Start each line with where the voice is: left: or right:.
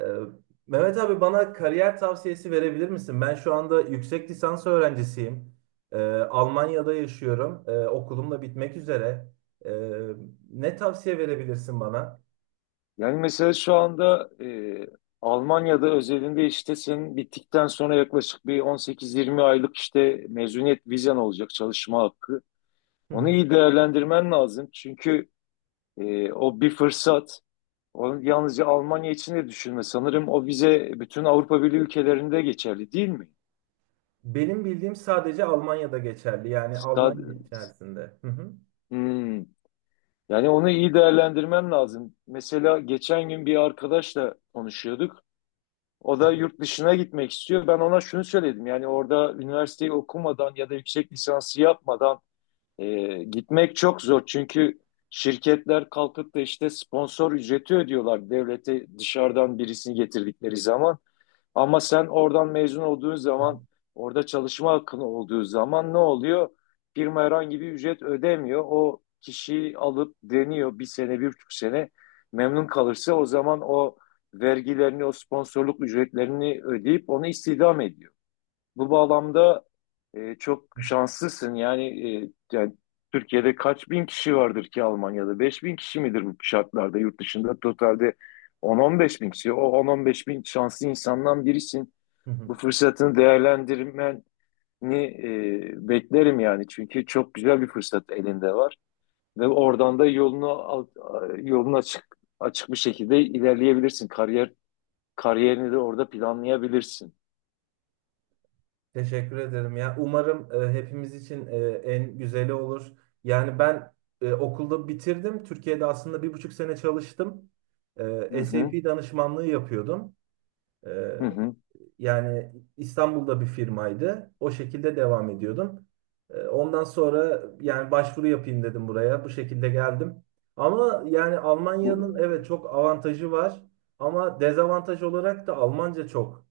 right: Ee, Mehmet abi bana kariyer tavsiyesi verebilir misin? Ben şu anda yüksek lisans öğrencisiyim. Ee, Almanya'da yaşıyorum. Okulum da bitmek üzere. Ee, Ne tavsiye verebilirsin bana?
left: Yani mesela şu anda Almanya'da özelinde işte senin bittikten sonra yaklaşık bir 18-20 aylık işte mezuniyet vizen olacak çalışma hakkı.
right: Hı
left: Onu
right: hı.
left: iyi değerlendirmen lazım. Çünkü o bir fırsat. Onu yalnızca Almanya için de düşünme. Sanırım o vize bütün Avrupa Birliği ülkelerinde geçerli değil mi?
right: Benim bildiğim sadece Almanya'da geçerli. Yani
left: Stad-
right: Almanya içerisinde. Hı hı.
left: Hmm. Yani onu iyi değerlendirmen lazım. Mesela geçen gün bir arkadaşla konuşuyorduk. O da yurt dışına gitmek istiyor. Ben ona şunu söyledim. Yani orada üniversiteyi okumadan ya da yüksek lisansı yapmadan gitmek çok zor. Çünkü şirketler kalkıp da işte sponsor ücreti ödüyorlar devlete dışarıdan birisini getirdikleri zaman. Ama sen oradan mezun olduğun zaman, orada çalışma hakkın olduğu zaman ne oluyor? Firma herhangi bir ücret ödemiyor. O kişiyi alıp deniyor bir sene, bir buçuk sene. Memnun kalırsa o zaman o vergilerini, o sponsorluk ücretlerini ödeyip onu istihdam ediyor. Bu bağlamda çok şanslısın. Yani, Türkiye'de kaç bin kişi vardır ki Almanya'da? 5 bin kişi midir bu şartlarda? Yurt dışında totalde 10-15 bin kişi. O 10-15 bin şanslı insandan birisin.
right: Hı hı.
left: Bu fırsatını değerlendirmeni beklerim yani. Çünkü çok güzel bir fırsat elinde var. Ve oradan da yolunu açık açık bir şekilde ilerleyebilirsin. Kariyerini de orada planlayabilirsin.
right: Teşekkür ederim ya. Umarım hepimiz için en güzeli olur. Yani ben okulda bitirdim. Türkiye'de aslında bir buçuk sene çalıştım.
left: Hı hı,
right: SAP danışmanlığı yapıyordum. E,
left: hı hı.
right: yani İstanbul'da bir firmaydı. O şekilde devam ediyordum. Ondan sonra yani başvuru yapayım dedim buraya. Bu şekilde geldim. Ama yani Almanya'nın evet
left: Bu
right: çok avantajı var. Ama dezavantaj olarak da Almanca çok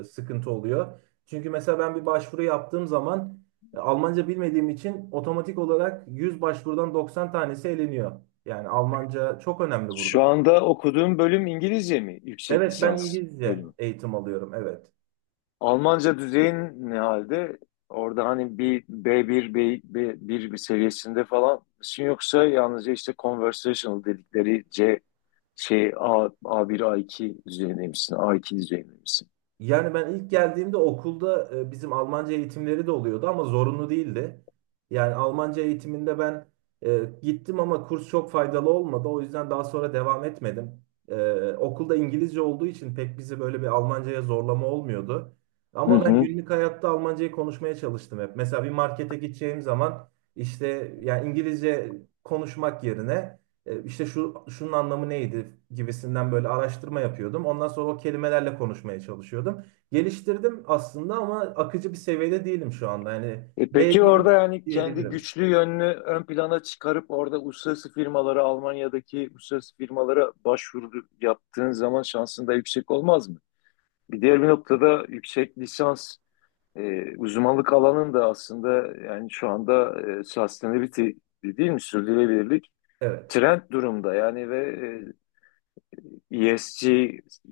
right: sıkıntı oluyor. Çünkü mesela ben bir başvuru yaptığım zaman Almanca bilmediğim için otomatik olarak 100 başvurudan 90 tanesi eleniyor. Yani Almanca çok önemli
left: Şu
right: burada.
left: anda okuduğum bölüm İngilizce mi? Yüksek
right: Evet, ben
left: lisans
right: İngilizce
left: bölümü.
right: eğitim alıyorum. Evet.
left: Almanca düzeyin ne halde? Orada hani bir B1 bir seviyesinde falan mısın, yoksa yalnızca işte conversational dedikleri A1, A2 düzeyinde misin? A2 düzeyinde misin?
right: Yani ben ilk geldiğimde okulda bizim Almanca eğitimleri de oluyordu ama zorunlu değildi. Yani Almanca eğitiminde ben gittim ama kurs çok faydalı olmadı. O yüzden daha sonra devam etmedim. Okulda İngilizce olduğu için pek bizi böyle bir Almancaya zorlama olmuyordu.
left: Hı
right: Ama ben
left: hı.
right: günlük hayatta Almancayı konuşmaya çalıştım hep. Mesela bir markete gideceğim zaman işte yani İngilizce konuşmak yerine işte şunun anlamı neydi gibisinden böyle araştırma yapıyordum. Ondan sonra o kelimelerle konuşmaya çalışıyordum. Geliştirdim aslında ama akıcı bir seviyede değilim şu anda. Yani
left: E peki,
right: B1
left: orada yani kendi
right: diyebilirim.
left: güçlü yönünü ön plana çıkarıp orada uluslararası firmalara, Almanya'daki uluslararası firmalara başvuru yaptığın zaman şansın da yüksek olmaz mı? Bir diğer bir noktada yüksek lisans uzmanlık alanın da aslında, yani şu anda sustainability değil mi? Sürdürülebilirlik
right: Evet.
left: trend durumda yani ve ESG,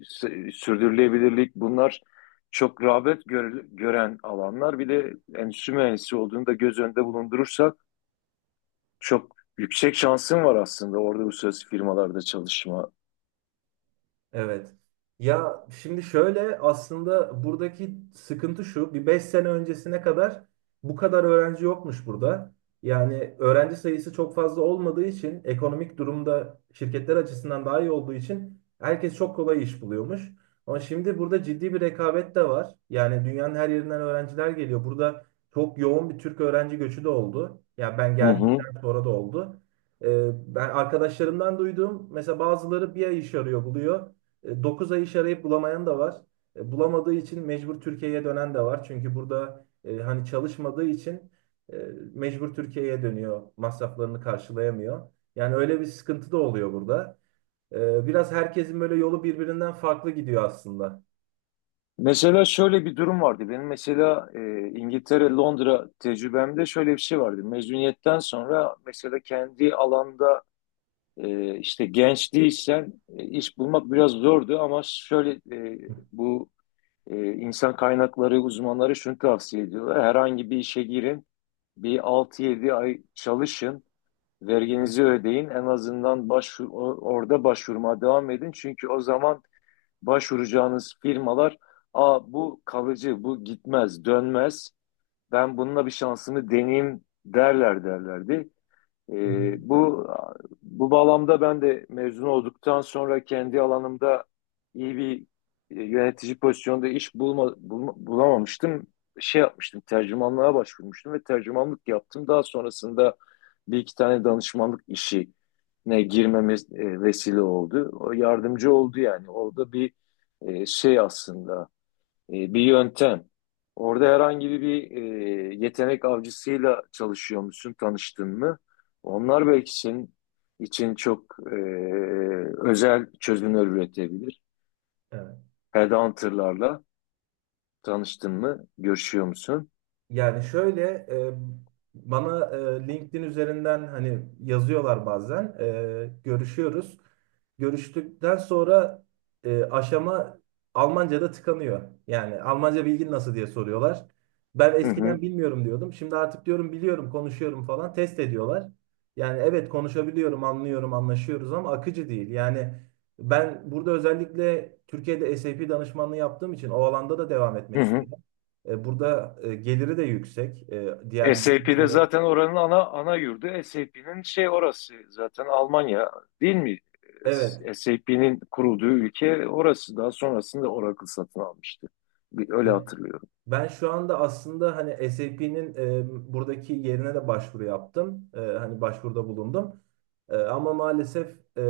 left: sürdürülebilirlik bunlar çok gören alanlar. Bir de endüstri mühendisi olduğunu da göz önünde bulundurursak çok yüksek şansın var aslında orada uluslararası firmalarda çalışma.
right: Evet. Ya şimdi şöyle, aslında buradaki sıkıntı şu. Bir 5 sene öncesine kadar bu kadar öğrenci yokmuş burada. Yani öğrenci sayısı çok fazla olmadığı için, ekonomik durumda şirketler açısından daha iyi olduğu için herkes çok kolay iş buluyormuş. Ama şimdi burada ciddi bir rekabet de var. Yani dünyanın her yerinden öğrenciler geliyor. Burada çok yoğun bir Türk öğrenci göçü de oldu. Ya ben
left: Hı hı.
right: geldikten sonra da oldu. Ee, ben arkadaşlarımdan duyduğum, mesela bazıları bir ay iş arıyor, buluyor. 9 ay iş arayıp bulamayan da var. Bulamadığı için mecbur Türkiye'ye dönen de var. Çünkü burada hani çalışmadığı için e, mecbur Türkiye'ye dönüyor. Masraflarını karşılayamıyor. Yani öyle bir sıkıntı da oluyor burada. Biraz herkesin böyle yolu birbirinden farklı gidiyor aslında.
left: Mesela şöyle bir durum vardı. Benim mesela İngiltere, Londra tecrübemde şöyle bir şey vardı. Mezuniyetten sonra mesela kendi alanda işte genç değilsen iş bulmak biraz zordu, ama şöyle bu insan kaynakları uzmanları şunu tavsiye ediyorlar. Herhangi bir işe girin, bir 6-7 ay çalışın, verginizi ödeyin. En azından başvur, orada başvurmaya devam edin. Çünkü o zaman başvuracağınız firmalar, "Aa, bu kalıcı, bu gitmez, dönmez. Ben bununla bir şansımı deneyeyim," derlerdi. Ee, bu bu bağlamda ben de mezun olduktan sonra kendi alanımda iyi bir yönetici pozisyonda bulamamıştım. Şey yapmıştım, tercümanlığa başvurmuştum ve tercümanlık yaptım. Daha sonrasında bir iki tane danışmanlık işine girmemiz vesile oldu. O yardımcı oldu yani. Orada bir şey aslında, bir yöntem. Orada herhangi bir yetenek avcısıyla çalışıyor musun, tanıştın mı? Onlar belki senin için çok özel çözümler üretebilir.
right: Evet.
left: Headhunter'larla tanıştın mı, görüşüyor musun?
right: Yani şöyle, bana LinkedIn üzerinden hani yazıyorlar bazen, görüşüyoruz. Görüştükten sonra aşama Almanca'da tıkanıyor. Yani Almanca bilgin nasıl diye soruyorlar. Ben
left: Hı hı,
right: eskiden bilmiyorum diyordum. Şimdi artık diyorum biliyorum, konuşuyorum falan, test ediyorlar. Yani evet, konuşabiliyorum, anlıyorum, anlaşıyoruz ama akıcı değil. Yani ben burada, özellikle Türkiye'de SAP danışmanlığı yaptığım için o alanda da devam
left: hı
right: etmek
left: hı.
right: istedim. Burada geliri de yüksek. Diğer
left: SAP'de
right: mühendislere.
left: zaten oranın ana yurdu. SAP'nin şey orası zaten Almanya değil mi?
right: Evet.
left: SAP'nin kurulduğu ülke orası. Daha sonrasında Oracle satın almıştı. Bir, öyle
right: Ya,
left: hatırlıyorum.
right: ben şu anda aslında hani SAP'nin buradaki yerine de başvuru yaptım. Hani başvuruda bulundum. Ama maalesef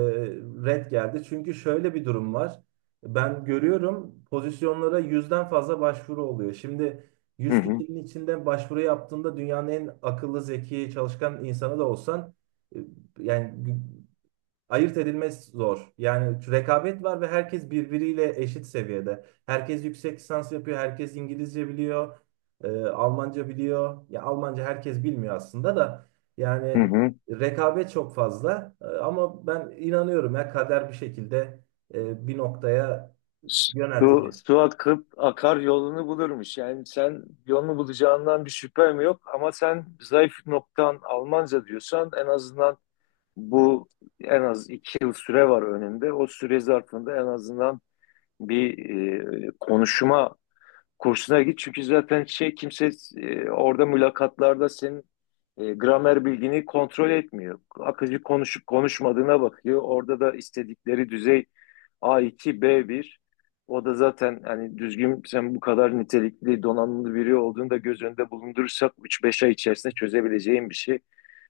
right: red geldi. Çünkü şöyle bir durum var. Ben görüyorum, pozisyonlara yüzden fazla başvuru oluyor. Şimdi
left: Hı
right: yüz
left: hı.
right: kişinin içinde başvuru yaptığında, dünyanın en akıllı, zeki, çalışkan insanı da olsan e, yani ayırt edilmesi zor. Yani rekabet var ve herkes birbiriyle eşit seviyede. Herkes yüksek lisans yapıyor, herkes İngilizce biliyor, Almanca biliyor. Ya Almanca herkes bilmiyor aslında da,
left: Hı
right: yani
left: hı.
right: rekabet çok fazla. Ama ben inanıyorum, ya kader bir şekilde bir noktaya
left: Su,
right: yöneltecek.
left: su akıp akar yolunu bulurmuş. Yani sen yolunu bulacağından bir şüphem yok, ama sen zayıf noktan Almanca diyorsan, en azından bu en az 2 yıl süre var önünde. O süre zarfında en azından bir konuşma kursuna git, çünkü zaten şey kimse orada mülakatlarda senin gramer bilgini kontrol etmiyor. Akıcı konuşup konuşmadığına bakıyor. Orada da istedikleri düzey A2, B1. O da zaten hani düzgün, sen bu kadar nitelikli, donanımlı biri olduğunu da göz önünde bulundurursak 3-5 ay içerisinde çözebileceğin bir şey.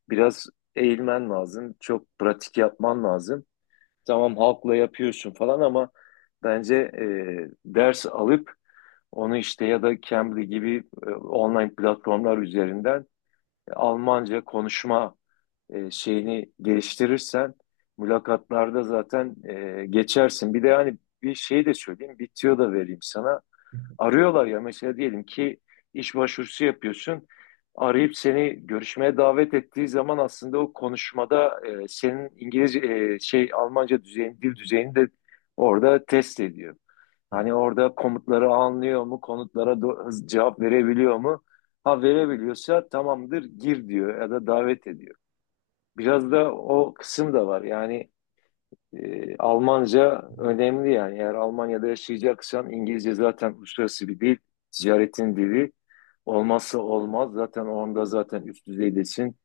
left: Biraz eğilmen lazım, çok pratik yapman lazım. Tamam halkla yapıyorsun falan, ama bence ders alıp onu işte, ya da Cambly gibi online platformlar üzerinden Almanca konuşma şeyini geliştirirsen mülakatlarda zaten geçersin. Bir de hani bir şey de söyleyeyim, bir tüyo da vereyim sana. Arıyorlar ya, mesela diyelim ki iş başvurusu yapıyorsun. Arayıp seni görüşmeye davet ettiği zaman aslında o konuşmada senin İngilizce e, şey Almanca düzeyini, dil düzeyini de orada test ediyor.
right: Ha.
left: Hani orada komutları anlıyor mu? Konutlara cevap verebiliyor mu? Ha, verebiliyorsa tamamdır, gir diyor ya da davet ediyor. Biraz da o kısım da var. Yani Almanca önemli yani. Eğer Almanya'da yaşayacaksan, İngilizce zaten uluslararası bir dil. Ticaretin dili, olmazsa olmaz. Zaten onda zaten üst düzeydesin.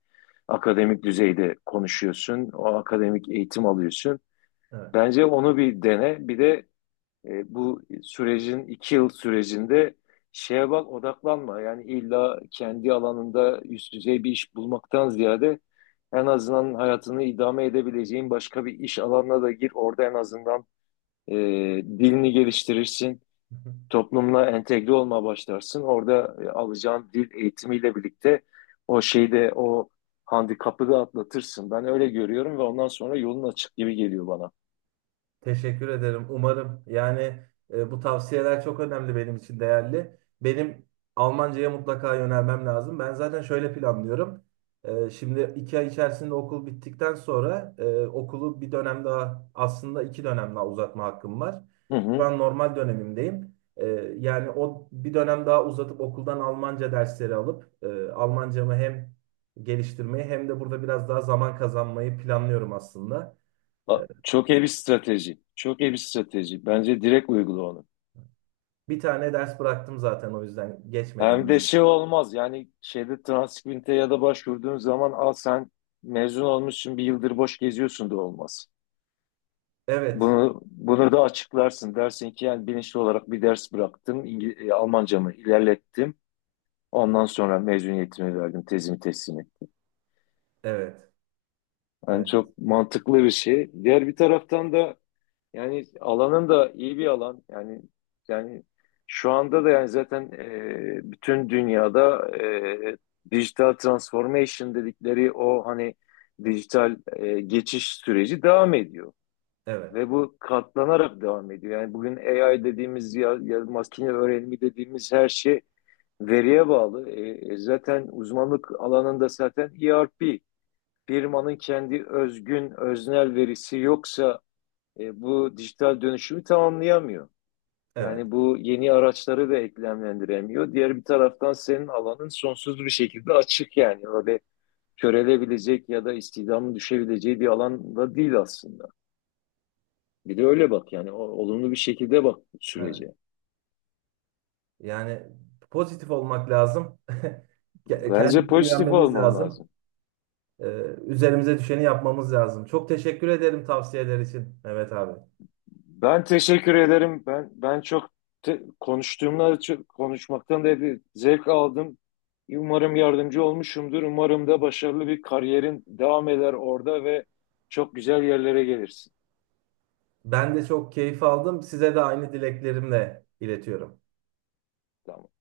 left: Akademik düzeyde konuşuyorsun. O akademik eğitim alıyorsun.
right: Evet.
left: Bence onu bir dene. Bir de bu sürecin 2 yıl sürecinde şeye bak, odaklanma. Yani illa kendi alanında üst düzey bir iş bulmaktan ziyade en azından hayatını idame edebileceğin başka bir iş alanına da gir. Orada en azından e, dilini geliştirirsin. Toplumla entegre olmaya başlarsın. Orada alacağın dil eğitimiyle birlikte o şeyde o handikapı da atlatırsın. Ben öyle görüyorum ve ondan sonra yolun açık gibi geliyor bana.
right: Teşekkür ederim. Umarım. Yani bu tavsiyeler çok önemli, benim için değerli. Benim Almanca'ya mutlaka yönelmem lazım. Ben zaten şöyle planlıyorum. Şimdi iki ay içerisinde okul bittikten sonra, okulu bir dönem daha, aslında iki dönem daha uzatma hakkım var.
left: Hı
right: Şu
left: hı.
right: an normal dönemimdeyim. Yani o bir dönem daha uzatıp okuldan Almanca dersleri alıp Almancamı hem geliştirmeyi hem de burada biraz daha zaman kazanmayı planlıyorum aslında. E,
left: Çok iyi bir strateji. Çok iyi bir strateji. Bence direkt uygula onu.
right: Bir tane ders bıraktım zaten, o yüzden
left: Hem de
right: geçmedim.
left: şey olmaz yani, şeyde transkripte ya da başvurduğun zaman, al sen mezun olmuşsun bir yıldır boş geziyorsun, da olmaz.
right: Evet,
left: Bunu da açıklarsın. Dersin ki, yani bilinçli olarak bir ders bıraktım. Almancamı ilerlettim. Ondan sonra mezuniyetimi verdim, tezimi teslim ettim.
right: evet,
left: Yani
right: evet,
left: çok mantıklı bir şey. Diğer bir taraftan da yani alanın da iyi bir alan. Yani, yani şu anda da yani zaten bütün dünyada dijital transformation dedikleri o hani dijital geçiş süreci devam ediyor.
right: evet,
left: Ve bu katlanarak devam ediyor. Yani bugün AI dediğimiz ya, ya makine öğrenimi dediğimiz her şey veriye bağlı. Zaten uzmanlık alanında zaten ERP, firmanın kendi özgün öznel verisi yoksa bu dijital dönüşümü tamamlayamıyor.
right: evet,
left: Yani bu yeni araçları da eklemlendiremiyor. Diğer bir taraftan senin alanın sonsuz bir şekilde açık yani. Öyle körelebilecek ya da istihdamın düşebileceği bir alanda değil aslında. Bir de öyle bak yani, olumlu bir şekilde bak
right: evet.
left: sürece.
right: Yani pozitif olmak lazım.
left: Bence
right: Kendimize
left: pozitif
right: güvenmemiz
left: olman
right: lazım.
left: lazım.
right: Ee, üzerimize düşeni yapmamız lazım. Çok teşekkür ederim tavsiyeler için Mehmet abi.
left: Ben teşekkür ederim. Ben çok te- konuştuğumla çok, konuşmaktan da bir zevk aldım. Umarım yardımcı olmuşumdur. Umarım da başarılı bir kariyerin devam eder orada ve çok güzel yerlere gelirsin.
right: Ben de çok keyif aldım. Size de aynı dileklerimle iletiyorum.
left: Tamam.